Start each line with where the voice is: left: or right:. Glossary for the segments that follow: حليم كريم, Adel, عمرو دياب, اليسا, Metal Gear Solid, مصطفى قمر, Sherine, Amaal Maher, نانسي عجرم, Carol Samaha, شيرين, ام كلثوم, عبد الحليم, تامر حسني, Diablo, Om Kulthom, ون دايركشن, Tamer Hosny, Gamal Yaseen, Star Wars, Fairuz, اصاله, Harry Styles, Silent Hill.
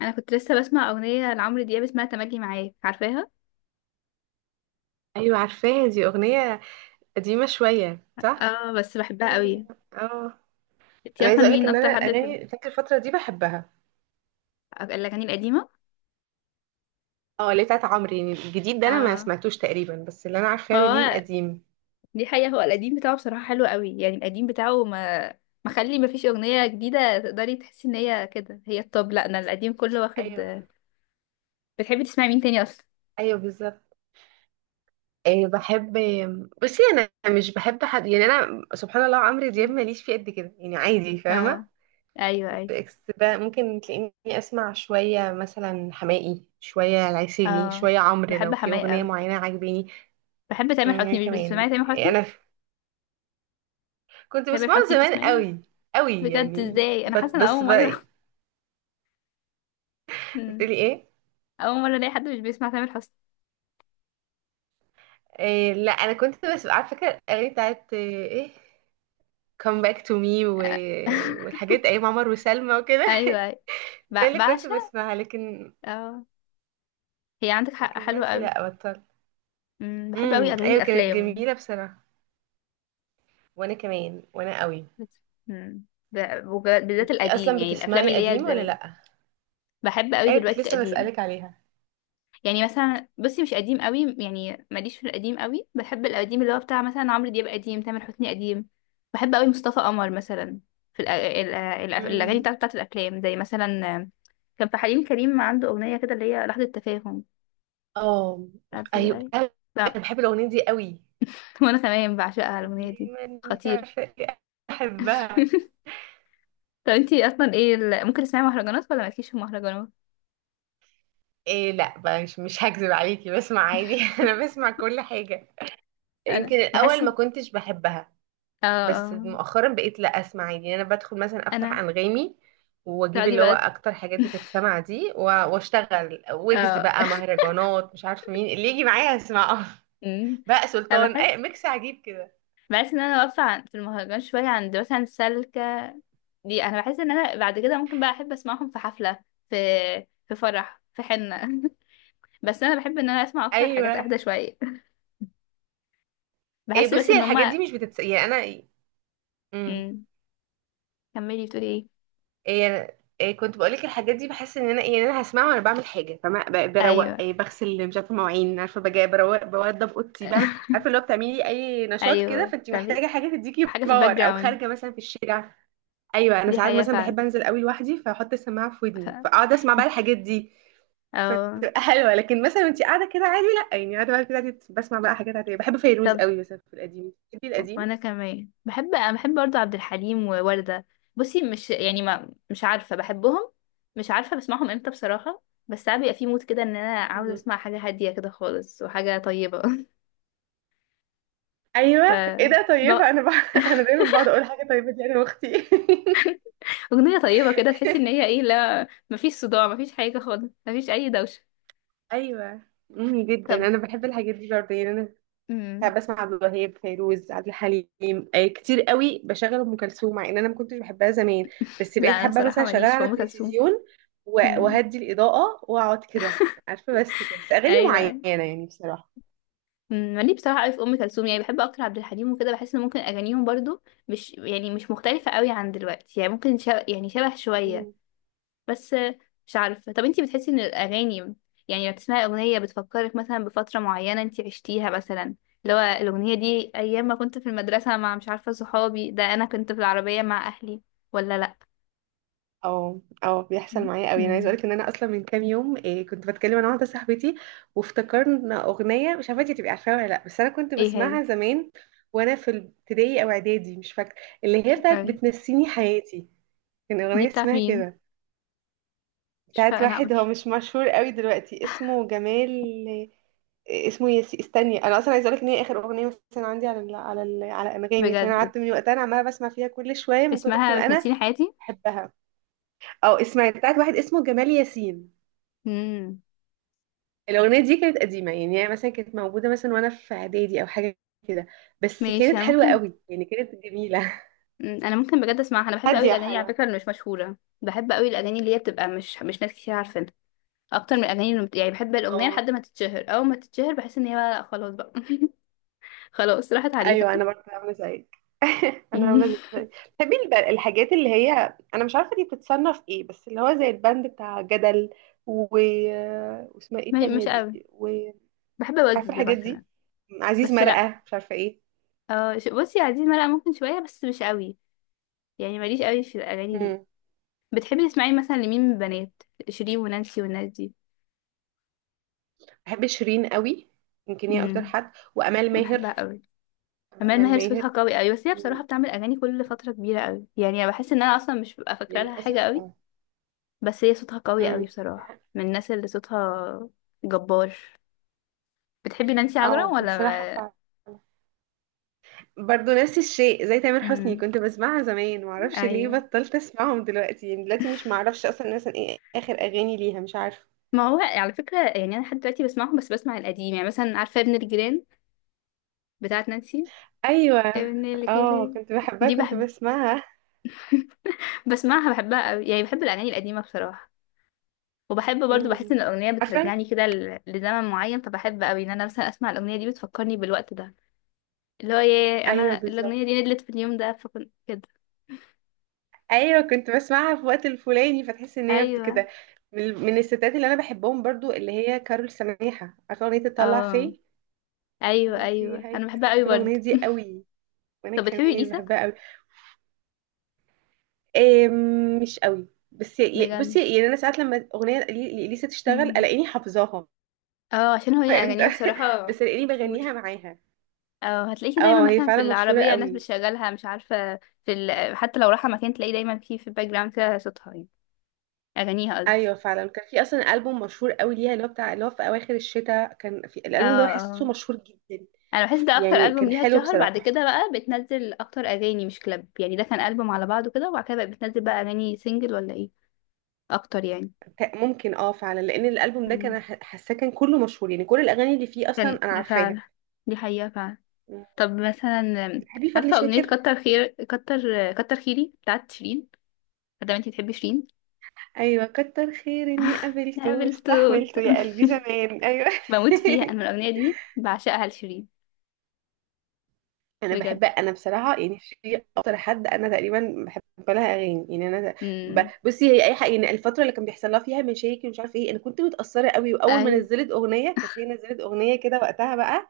left: انا كنت لسه بسمع اغنيه لعمرو دياب اسمها تملي معاك. عارفاها؟
right: ايوه، عارفاها. دي اغنيه قديمه شويه، صح.
left: اه، بس بحبها
right: مل-
left: قوي.
right: اه
left: انتي
right: انا
left: اصلا
right: عايزه اقولك
left: مين
right: ان
left: اكتر
right: انا
left: حد بتحب؟
right: الاغاني فاكر الفتره دي بحبها.
left: الاغاني القديمه.
right: اه، اللي بتاعت عمرو يعني الجديد ده انا ما
left: اه،
right: سمعتوش تقريبا، بس اللي انا
left: ما
right: عارفاه له ليه
left: هو
right: القديم.
left: دي حقيقه، هو القديم بتاعه بصراحه حلو قوي، يعني القديم بتاعه ما مخلي ما فيش اغنيه جديده تقدري تحسي ان هي كده هي الطب. لا، انا القديم كله واخد.
right: ايوه،
left: بتحبي تسمعي مين تاني اصلا؟
right: ايوه، بالظبط. إيه، بحب. بصي انا مش بحب حد يعني، انا سبحان الله، عمرو دياب
left: مم.
right: ماليش فيه قد كده يعني، عادي، فاهمه.
left: اه، ايوه ايوه.
right: بالعكس بقى ممكن تلاقيني اسمع شويه مثلا حماقي، شويه العسيلي،
left: اه،
right: شويه عمرو
left: بحب
right: لو في
left: حماية
right: اغنيه
left: قوي.
right: معينه عاجباني.
left: بحب تامر حسني، مش
right: كمان.
left: بتسمعي تامر حسني؟
right: انا كنت
left: تامر
right: بسمعه
left: حسني
right: زمان
left: بتسمعيه؟
right: قوي. قوي
left: بجد؟
right: يعني،
left: ازاي، انا
right: بس
left: حاسه ان
right: بس
left: اول
right: بقى
left: مره.
right: إيه؟
left: مم.
right: بتقولي ايه؟
left: اول مره الاقي حد مش بيسمع تامر حسني.
right: إيه، لا انا كنت بس على فكره الاغاني بتاعت ايه come back to me
left: آه.
right: والحاجات ايام عمر وسلمى وكده
left: ايوه ايوه،
right: ده اللي كنت
left: بعشق.
right: بسمعها، لكن
left: اه، هي عندك حق
right: لكن
left: حلوه
right: دلوقتي
left: قوي.
right: لا، بطلت.
left: بحب قوي
right: امم،
left: اغاني
right: ايوه كانت
left: الافلام.
right: جميله بصراحه. وانا كمان وانا قوي.
left: بت- أمم، بالذات
right: انت
left: القديم،
right: اصلا
left: يعني الافلام
right: بتسمعي
left: اللي هي
right: قديم ولا
left: زمان.
right: لا؟
left: بحب قوي
right: ايوه، كنت
left: دلوقتي
right: لسه
left: القديم،
right: بسالك عليها.
left: يعني مثلا بصي، مش قديم قوي، يعني ماليش في القديم قوي، بحب القديم اللي هو بتاع مثلا عمرو دياب قديم، تامر حسني قديم. بحب قوي مصطفى قمر مثلا، في الاغاني
right: امم.
left: بتاعت الافلام، زي مثلا كان في حليم كريم، عنده اغنيه كده اللي هي لحظه تفاهم.
right: اه
left: قبل
right: ايوه،
left: أي.
right: أيوة،
left: لا.
right: انا بحب الاغنيه دي قوي.
left: وأنا كمان بعشقها الأغنية
right: قبل
left: دي،
right: ما انت
left: خطيرة.
right: عارفه ايه. احبها.
left: طب انتي أصلا ايه ممكن تسمعي مهرجانات ولا مالكيش في المهرجانات؟
right: إيه لا بقى مش هكذب عليكي، بسمع عادي انا بسمع كل حاجه.
left: أنا
right: يمكن
left: بحس
right: الاول ما كنتش بحبها،
left: اه،
right: بس مؤخرا بقيت لا اسمع عادي يعني. انا بدخل مثلا افتح
left: أنا
right: انغامي واجيب
left: تقعدي
right: اللي هو
left: بقى.
right: اكتر حاجات بتتسمع دي واشتغل، ويجز
left: اه.
right: بقى مهرجانات، مش عارفه مين اللي يجي معايا اسمعه
left: أمم.
right: بقى
left: أنا
right: سلطان اي
left: بحس،
right: ميكس عجيب كده.
left: بحس إن أنا واقفة في المهرجان شوية، عند مثلا سلكة. دي أنا بحس إن أنا بعد كده ممكن بقى أحب أسمعهم في حفلة، في في فرح في حنة. بس أنا بحب إن أنا أسمع أكتر حاجات
right: ايوه.
left: أهدى شوية.
right: إيه،
left: بحس بس
right: بصي
left: إن
right: الحاجات
left: هما.
right: دي مش بتتس يعني انا مم.
left: أمم. كملي بتقولي ايه؟
right: إيه كنت بقولك الحاجات دي بحس ان انا ايه، يعني انا هسمعها وانا بعمل حاجه، فما بروق،
left: أيوه.
right: إيه، بغسل مش عارفه مواعين، عارفه بجي بروق، بوضب اوضتي، بعمل، عارفه اللي هو بتعملي اي نشاط كده
left: ايوه
right: فانت
left: تعبير،
right: محتاجه حاجه تديكي
left: حاجه في الباك
right: باور، او
left: جراوند.
right: خارجه مثلا في الشارع. ايوه، انا
left: دي
right: ساعات
left: حقيقه
right: مثلا
left: فعلا.
right: بحب انزل قوي لوحدي فاحط السماعه في
left: ف...
right: ودني فاقعد اسمع بقى الحاجات دي
left: أو...
right: فتبقى حلوه. لكن مثلا وانت قاعده كده عادي لا، يعني قاعده بقى كده عادي بسمع بقى حاجات عاديه. بحب فيروز
left: طب،
right: قوي مثلا في القديم. بتحبي القديم.
left: وانا كمان بحب، انا بحب برضو عبد الحليم ووردة. بصي مش يعني ما مش عارفه بحبهم، مش عارفه بسمعهم امتى بصراحه، بس ساعات بيبقى في مود كده ان انا عاوزه
right: مم.
left: اسمع حاجه هاديه كده خالص وحاجه طيبه. ف
right: ايوه. ايه ده
left: ب...
right: طيبه، انا انا دايما بقعد اقول حاجه طيبه دي انا واختي
left: اغنيه طيبه كده، تحسي ان هي ايه، لا مفيش صداع، مفيش حاجه خالص، مفيش اي دوشه.
right: ايوه. جدا
left: طب.
right: انا بحب الحاجات دي برضه يعني انا
left: مم.
right: ساعات بسمع عبد الوهاب، فيروز، عبد الحليم، كتير قوي بشغل ام كلثوم مع ان انا ما كنتش بحبها زمان، بس
left: لا،
right: بقيت
left: انا
right: حابه مثلا
left: صراحه
right: اشغلها
left: ماليش في
right: على
left: ام كلثوم.
right: التلفزيون
left: مم.
right: وهدي الاضاءه واقعد كده. عارفه، بس كده، بس اغاني
left: ايوه، أيوه.
right: معينه يعني بصراحه.
left: مالي بصراحه قوي في ام كلثوم، يعني بحب اكتر عبد الحليم وكده، بحس ان ممكن اغانيهم برضو مش يعني مش مختلفه قوي عن دلوقتي، يعني ممكن شبه، يعني شبه شويه. بس مش عارفه، طب انتي بتحسي ان الاغاني، يعني لما تسمعي اغنيه بتفكرك مثلا بفتره معينه انتي عشتيها مثلا، اللي هو الاغنيه دي ايام ما كنت في المدرسه مع مش عارفه صحابي ده، انا كنت في العربيه مع اهلي، ولا لا؟
right: اه، اه، بيحصل معايا قوي. انا عايزه
left: امم
right: اقولك ان انا اصلا من كام يوم إيه كنت بتكلم انا واحده صاحبتي وافتكرنا اغنيه، مش عارفه انتي تبقي عارفاها ولا لا، بس انا كنت
left: ايه هي؟
right: بسمعها زمان وانا في ابتدائي او اعدادي مش فاكره، اللي هي بتاعت
left: أي.
right: بتنسيني حياتي. كان
left: دي
right: اغنيه
left: بتاعت
right: اسمها
left: مين؟
right: كده
left: مش
right: بتاعت
left: فاكره، لا،
right: واحد هو
left: مش
right: مش مشهور قوي دلوقتي اسمه جمال. إيه اسمه ياسي، استني. انا اصلا عايزه اقولك ان هي اخر اغنيه مثلا عندي على ال على ال على انغامي، عشان انا
left: بجد؟
right: قعدت من وقتها انا عماله بسمع فيها كل شويه من كتر
left: اسمها
right: ما انا
left: بتنسيني حياتي.
right: بحبها. او اسمعي بتاعت واحد اسمه جمال ياسين.
left: امم
right: الأغنية دي كانت قديمة، يعني هي مثلا كانت موجودة مثلا وأنا في إعدادي أو حاجة كده، بس
left: ماشي،
right: كانت
left: أنا
right: حلوة
left: ممكن.
right: قوي، يعني كانت جميلة.
left: انا ممكن بجد اسمعها، انا بحب قوي
right: هادية
left: الاغاني على
right: حلوة.
left: فكره اللي مش مشهوره، بحب قوي الاغاني اللي هي بتبقى مش ناس كتير عارفينها، اكتر من الاغاني اللي يعني بحب الاغنيه
right: اه
left: لحد ما تتشهر، اول ما تتشهر بحس ان هي بقى لا خلاص بقى. خلاص راحت عليها.
right: أيوه، أنا برضه عاملة زيك. انا عامله
left: مم،
right: ازاي؟ بتحبي الحاجات اللي هي انا مش عارفه دي بتتصنف ايه، بس اللي هو زي البند بتاع جدل و... واسمها ايه التانية
left: مش
right: دي؟
left: قوي.
right: وعارفه
left: بحب وجز
right: الحاجات
left: مثلا.
right: دي، عزيز
left: بس لا،
right: مرقه مش عارفه ايه.
left: اه، بصي، يا عزيز مرقه ممكن شويه بس مش قوي، يعني ماليش قوي في الاغاني دي.
right: مم.
left: بتحبي تسمعي مثلا لمين من البنات؟ شيرين ونانسي والناس دي.
right: بحب شيرين قوي. يمكن هي اكتر
left: امم
right: حد، وامال ماهر.
left: بحبها قوي.
right: بحب
left: أمال
right: امال
left: ماهر صوتها
right: ماهر.
left: قوي قوي، بس هي بصراحة بتعمل أغاني كل فترة كبيرة قوي، يعني أنا بحس إن أنا أصلا مش ببقى فاكرة لها حاجة
right: وللاسف
left: قوي،
right: اه.
left: بس هي صوتها قوي
right: امم،
left: قوي بصراحة، من الناس اللي صوتها جبار. بتحبي نانسي عجرم
right: اه،
left: ولا
right: بصراحة
left: ما...
right: فعلا برضو نفس الشيء زي تامر حسني،
left: مم.
right: كنت بسمعها زمان، معرفش ليه
left: أيوه.
right: بطلت اسمعهم دلوقتي يعني. دلوقتي مش معرفش اصلا مثلا ايه اخر اغاني ليها، مش عارفه.
left: ما هو على فكرة، يعني أنا لحد دلوقتي بسمعهم، بس بسمع القديم، يعني مثلا عارفة ابن الجيران، بتاعت نانسي.
right: ايوه.
left: ابن
right: اه،
left: الجيران
right: كنت بحبها،
left: دي
right: كنت
left: بحب،
right: بسمعها.
left: بسمعها بحبها قوي، يعني بحب الأغاني القديمة بصراحة. وبحب برضو، بحس
right: امم.
left: ان الاغنيه
right: عارفه.
left: بترجعني كده لزمن معين، فبحب قوي ان انا مثلا اسمع الاغنيه دي بتفكرني بالوقت ده، اللي هو ايه
right: ايوه،
left: انا الاغنيه
right: بالظبط.
left: دي ندلت في اليوم ده، فكنت كده.
right: ايوه كنت بسمعها في وقت الفلاني فتحس ان هي
left: ايوه.
right: كده. من الستات اللي انا بحبهم برضو اللي هي كارول سماحه. عارفه اغنيه تطلع
left: اه.
right: فيه.
left: ايوه
right: تطلع فيه
left: ايوه،
right: هيك،
left: انا
right: انا
left: بحبها قوي
right: بحب الاغنيه
left: برضه.
right: دي قوي. وانا
left: طب بتحبي
right: كمان
left: اليسا؟
right: بحبها قوي. آم، مش قوي، بس
left: بجد؟
right: بصي، يعني انا ساعات لما اغنيه لإليسا تشتغل
left: مم.
right: الاقيني حافظاها،
left: اه، عشان هو
right: فاهمت
left: اغانيها بصراحه
right: بس الاقيني
left: مشهور.
right: بغنيها معاها.
left: اه، هتلاقيه
right: اه
left: دايما
right: هي
left: مثلا في
right: فعلا مشهوره
left: العربيه الناس
right: قوي.
left: بتشغلها مش عارفه، في حتى لو رايحه مكان تلاقيه دايما في الباك جراوند كده، صوتها يعني، اغانيها قصدي.
right: ايوه فعلا. كان في اصلا البوم مشهور قوي ليها اللي هو بتاع اللي هو في اواخر الشتاء، كان في
left: اه
right: الالبوم ده بحسه
left: اه،
right: مشهور جدا،
left: انا بحس ده اكتر
right: يعني
left: البوم
right: كان
left: ليها
right: حلو
left: اتشهر، بعد
right: بصراحه.
left: كده بقى بتنزل اكتر اغاني مش كلاب، يعني ده كان البوم على بعضه كده، وبعد كده بقى بتنزل بقى اغاني سنجل ولا ايه. اكتر.
right: ممكن اه فعلا، لان الالبوم ده
left: يعني
right: كان حاساه كان كله مشهور، يعني كل الاغاني اللي فيه اصلا
left: كان،
right: انا عارفاها.
left: فعلا، دي حقيقة فعلا.
right: مم.
left: طب مثلا، آم،
right: بتحبي فضل
left: عارفة أغنية
right: شاكر؟
left: كتر خيري بتاعت شيرين، مادام انتي بتحبي شيرين.
right: ايوه كتر خير اني قابلته،
left: نقابل توت.
right: استحملته يا قلبي زمان، ايوه
left: بموت فيها أنا، من الأغنية دي بعشقها لشيرين.
right: انا
left: بجد.
right: بحب. انا بصراحه يعني في اكتر حد انا تقريبا بحب لها اغاني يعني انا
left: امم
right: بصي هي اي حاجه. يعني الفتره اللي كان بيحصل لها فيها مشاكل ومش عارف ايه انا كنت متاثره قوي، واول ما
left: أيوة،
right: نزلت اغنيه كانت هي، نزلت اغنيه كده وقتها بقى،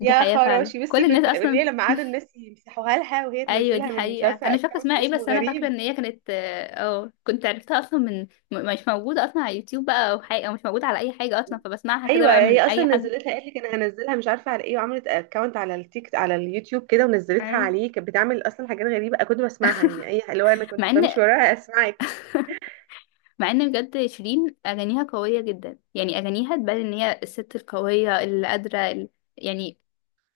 left: دي
right: يا
left: حقيقة فعلا
right: خراشي.
left: كل
right: بصي كنت
left: الناس
right: اللي هي
left: أصلا.
right: لما قعدوا الناس يمسحوها لها وهي
left: أيوة دي
right: تنزلها من مش
left: حقيقة،
right: عارفه
left: أنا مش فاكرة
right: اكونت
left: اسمها ايه،
right: اسمه
left: بس أنا فاكرة
right: غريب.
left: إن هي كانت اه، كنت عرفتها أصلا من، مش موجودة أصلا على يوتيوب بقى أو حاجة، أو مش موجودة على أي حاجة أصلا، فبسمعها كده
right: ايوه
left: بقى
right: هي
left: من
right: اصلا
left: أي حد.
right: نزلتها، قالت لك انا هنزلها مش عارفه على ايه، وعملت اكونت على التيك على اليوتيوب كده ونزلتها
left: أيوة.
right: عليه. كانت بتعمل اصلا حاجات غريبه كنت بسمعها، يعني اي اللي هو انا
left: مع
right: كنت بمشي
left: ان
right: وراها اسمعك.
left: مع ان بجد، شيرين اغانيها قويه جدا، يعني اغانيها تبان ان هي الست القويه اللي قادره يعني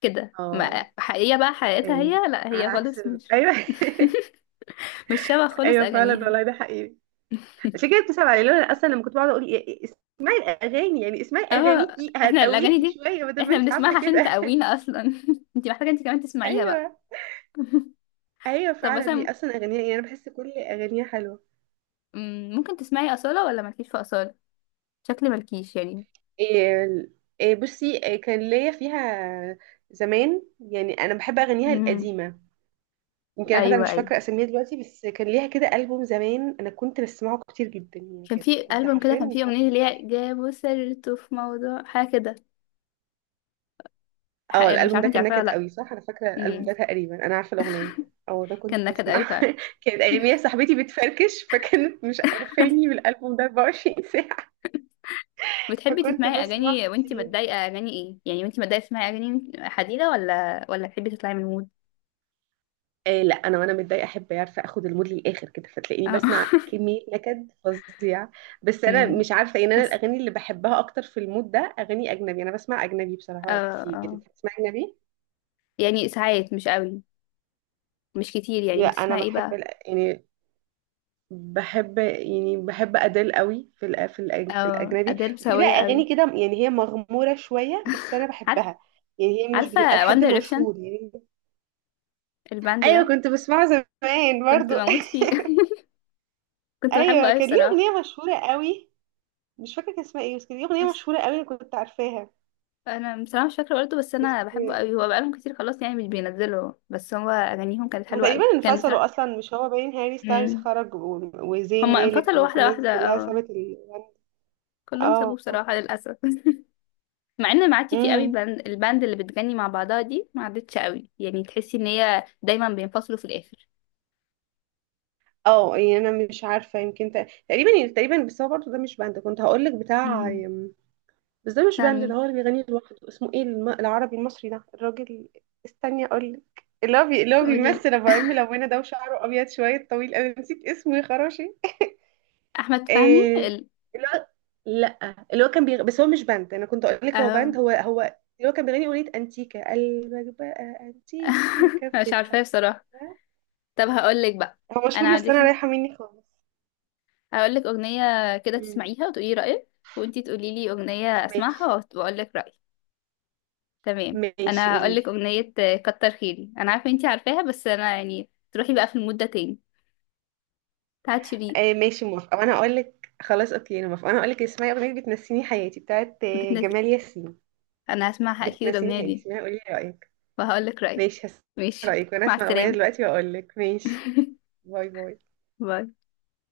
left: كده، ما
right: اه
left: حقيقيه، بقى حقيقتها
right: ايوه،
left: هي لا،
right: على
left: هي
right: عكس
left: خالص مش
right: ايوه
left: مش شبه خالص
right: ايوه فعلا
left: اغانيها.
right: والله، ده حقيقي. عشان كده بتصعب علي لو انا اصلا لما كنت بقعد اقول إيه، اسمعي الاغاني يعني، اسمعي
left: اه.
right: اغانيكي
left: احنا الاغاني
right: هتقويكي
left: دي،
right: شويه بدل ما
left: احنا
right: انت عامله
left: بنسمعها عشان
right: كده
left: تقوينا اصلا. انت محتاجه، انت كمان تسمعيها بقى.
right: ايوه، ايوه
left: طب
right: فعلا.
left: مثلا،
right: هي اصلا اغانيها يعني انا بحس كل اغانيها حلوه.
left: ممكن تسمعي اصاله ولا مالكيش في اصاله؟ شكلي مالكيش يعني.
right: إيه إيه بصي، إيه كان ليا فيها زمان يعني. انا بحب اغانيها
left: امم
right: القديمه، يمكن انا حتى
left: ايوه
right: مش
left: ايوه،
right: فاكره اسميها دلوقتي، بس كان ليها كده البوم زمان انا كنت بسمعه كتير جدا، يعني
left: كان
right: كانت،
left: في
right: كنت
left: البوم كده
right: حرفيا
left: كان فيه
right: مش
left: اغنيه اللي
right: عارفة.
left: هي جابوا سيرته في موضوع حاجه كده.
right: اه،
left: أنا مش
right: الالبوم
left: عارفه
right: ده
left: انت
right: كان
left: عارفاها
right: نكد
left: ولا
right: قوي، صح، انا فاكره الالبوم
left: لا.
right: ده تقريبا، انا عارفه الاغنيه. او ده
left: كان
right: كنت
left: نكد قوي
right: بسمعه
left: فعلا.
right: كانت اياميها صاحبتي بتفركش فكانت مش عارفاني بالالبوم ده 24 ساعه،
left: بتحبي
right: فكنت
left: تسمعي
right: بسمع
left: اغاني وانتي
right: كتير.
left: متضايقه؟ اغاني ايه يعني وانتي متضايقه؟ تسمعي اغاني حزينه ولا تحبي تطلعي من المود؟
right: آه، لا انا وانا متضايقه احب، عارفه اخد المود للاخر كده، فتلاقيني
left: اه.
right: بسمع كميه نكد فظيع. بس انا
left: أمم.
right: مش عارفه ان انا
left: بس،
right: الاغاني اللي بحبها اكتر في المود ده اغاني اجنبي. انا بسمع اجنبي
left: اه
right: بصراحه كتير.
left: اه،
right: انت بتسمع اجنبي؟
left: يعني ساعات مش قوي، مش كتير، يعني
right: لا، انا
left: بتسمعي ايه
right: بحب
left: بقى؟
right: يعني بحب يعني بحب ادل قوي في ال في ال في
left: اه،
right: الاجنبي،
left: اديل
right: وفي بقى
left: سوية قوي.
right: اغاني كده يعني هي مغموره شويه بس انا
left: عارف.
right: بحبها. يعني هي مش
left: عارفه
right: بتبقى
left: وان
right: لحد
left: دايركشن،
right: مشهور يعني.
left: الباند ده؟
right: ايوه كنت بسمعه زمان
left: كنت
right: برضو
left: بموت فيه. كنت بحبه
right: ايوه
left: قوي
right: كان ليه
left: بصراحه.
right: اغنيه مشهوره قوي، مش فاكرة كان اسمها ايه، بس كانت دي أغنية
left: بس
right: مشهورة قوي، أنا كنت عارفاها.
left: انا بصراحه مش فاكره برضه، بس
right: بس
left: انا بحبه قوي، هو بقالهم كتير خلاص يعني مش بينزلوا، بس هو اغانيهم كانت
right: هما
left: حلوه قوي،
right: تقريبا
left: كان
right: انفصلوا
left: بصراحه.
right: أصلا، مش هو باين هاري ستايلز
left: مم.
right: خرج وزين
left: هما
right: مالك
left: انفصلوا واحدة
right: والناس دي
left: واحدة،
right: كلها
left: اه،
right: سابت ال.
left: كلهم سابوه
right: اه.
left: بصراحة للأسف. مع ان ما عادش فيه قوي
right: امم.
left: الباند، اللي بتغني مع بعضها دي ما عادتش قوي، يعني تحسي ان هي دايما بينفصلوا في الآخر.
right: اه، يعني انا مش عارفة، يمكن تقريبا يعني تقريبا، بس هو برضه ده مش باند، كنت هقول لك بتاع.
left: امم
right: بس ده مش
left: بتاع
right: باند، ده
left: مين؟
right: هو اللي بيغني لوحده، اسمه ايه العربي المصري ده الراجل. استني اقول لك. اللي هو اللي هو
left: قولي لي.
right: بيمثل ابو عم لونه ده وشعره ابيض شوية طويل، انا نسيت اسمه يا خراشي.
left: أحمد فهمي
right: إيه الواد. لا اللي هو كان بس هو مش باند انا كنت اقول لك هو
left: اه.
right: باند. هو اللي هو كان بيغني اغنيه انتيكا قلبك بقى انتيكا في
left: مش
right: بيتها.
left: عارفاه بصراحة. طب هقول لك بقى،
right: هو
left: انا
right: مشهور بس انا
left: عندكي،
right: رايحه مني خالص.
left: هقول لك أغنية كده
right: مم.
left: تسمعيها وتقولي رأيك، وانتي تقولي لي أغنية
right: ماشي.
left: اسمعها واقول لك رأيي. تمام،
right: ماشي،
left: انا
right: قولي
left: هقول
right: لي.
left: لك أغنية: كتر خيري، انا عارفة انتي عارفاها، بس انا يعني تروحي بقى في المود ده تاني، بتاعت شيرين.
right: آه ماشي، موافقه. وانا اقول لك. خلاص اوكي انا موافقه، وانا اقول لك، اسمعي اغنيه بتنسيني حياتي بتاعت
left: بتنزل.
right: جمال ياسين.
left: انا هسمعها اكيد
right: بتنسيني
left: الاغنيه
right: حياتي،
left: دي،
right: اسمعي قولي لي رايك.
left: وهقول لك رايي.
right: ماشي، هسمع
left: ماشي.
right: رايك، وانا
left: مع
right: اسمع الاغنيه
left: السلامه.
right: دلوقتي واقول لك. ماشي. باي باي.
left: باي.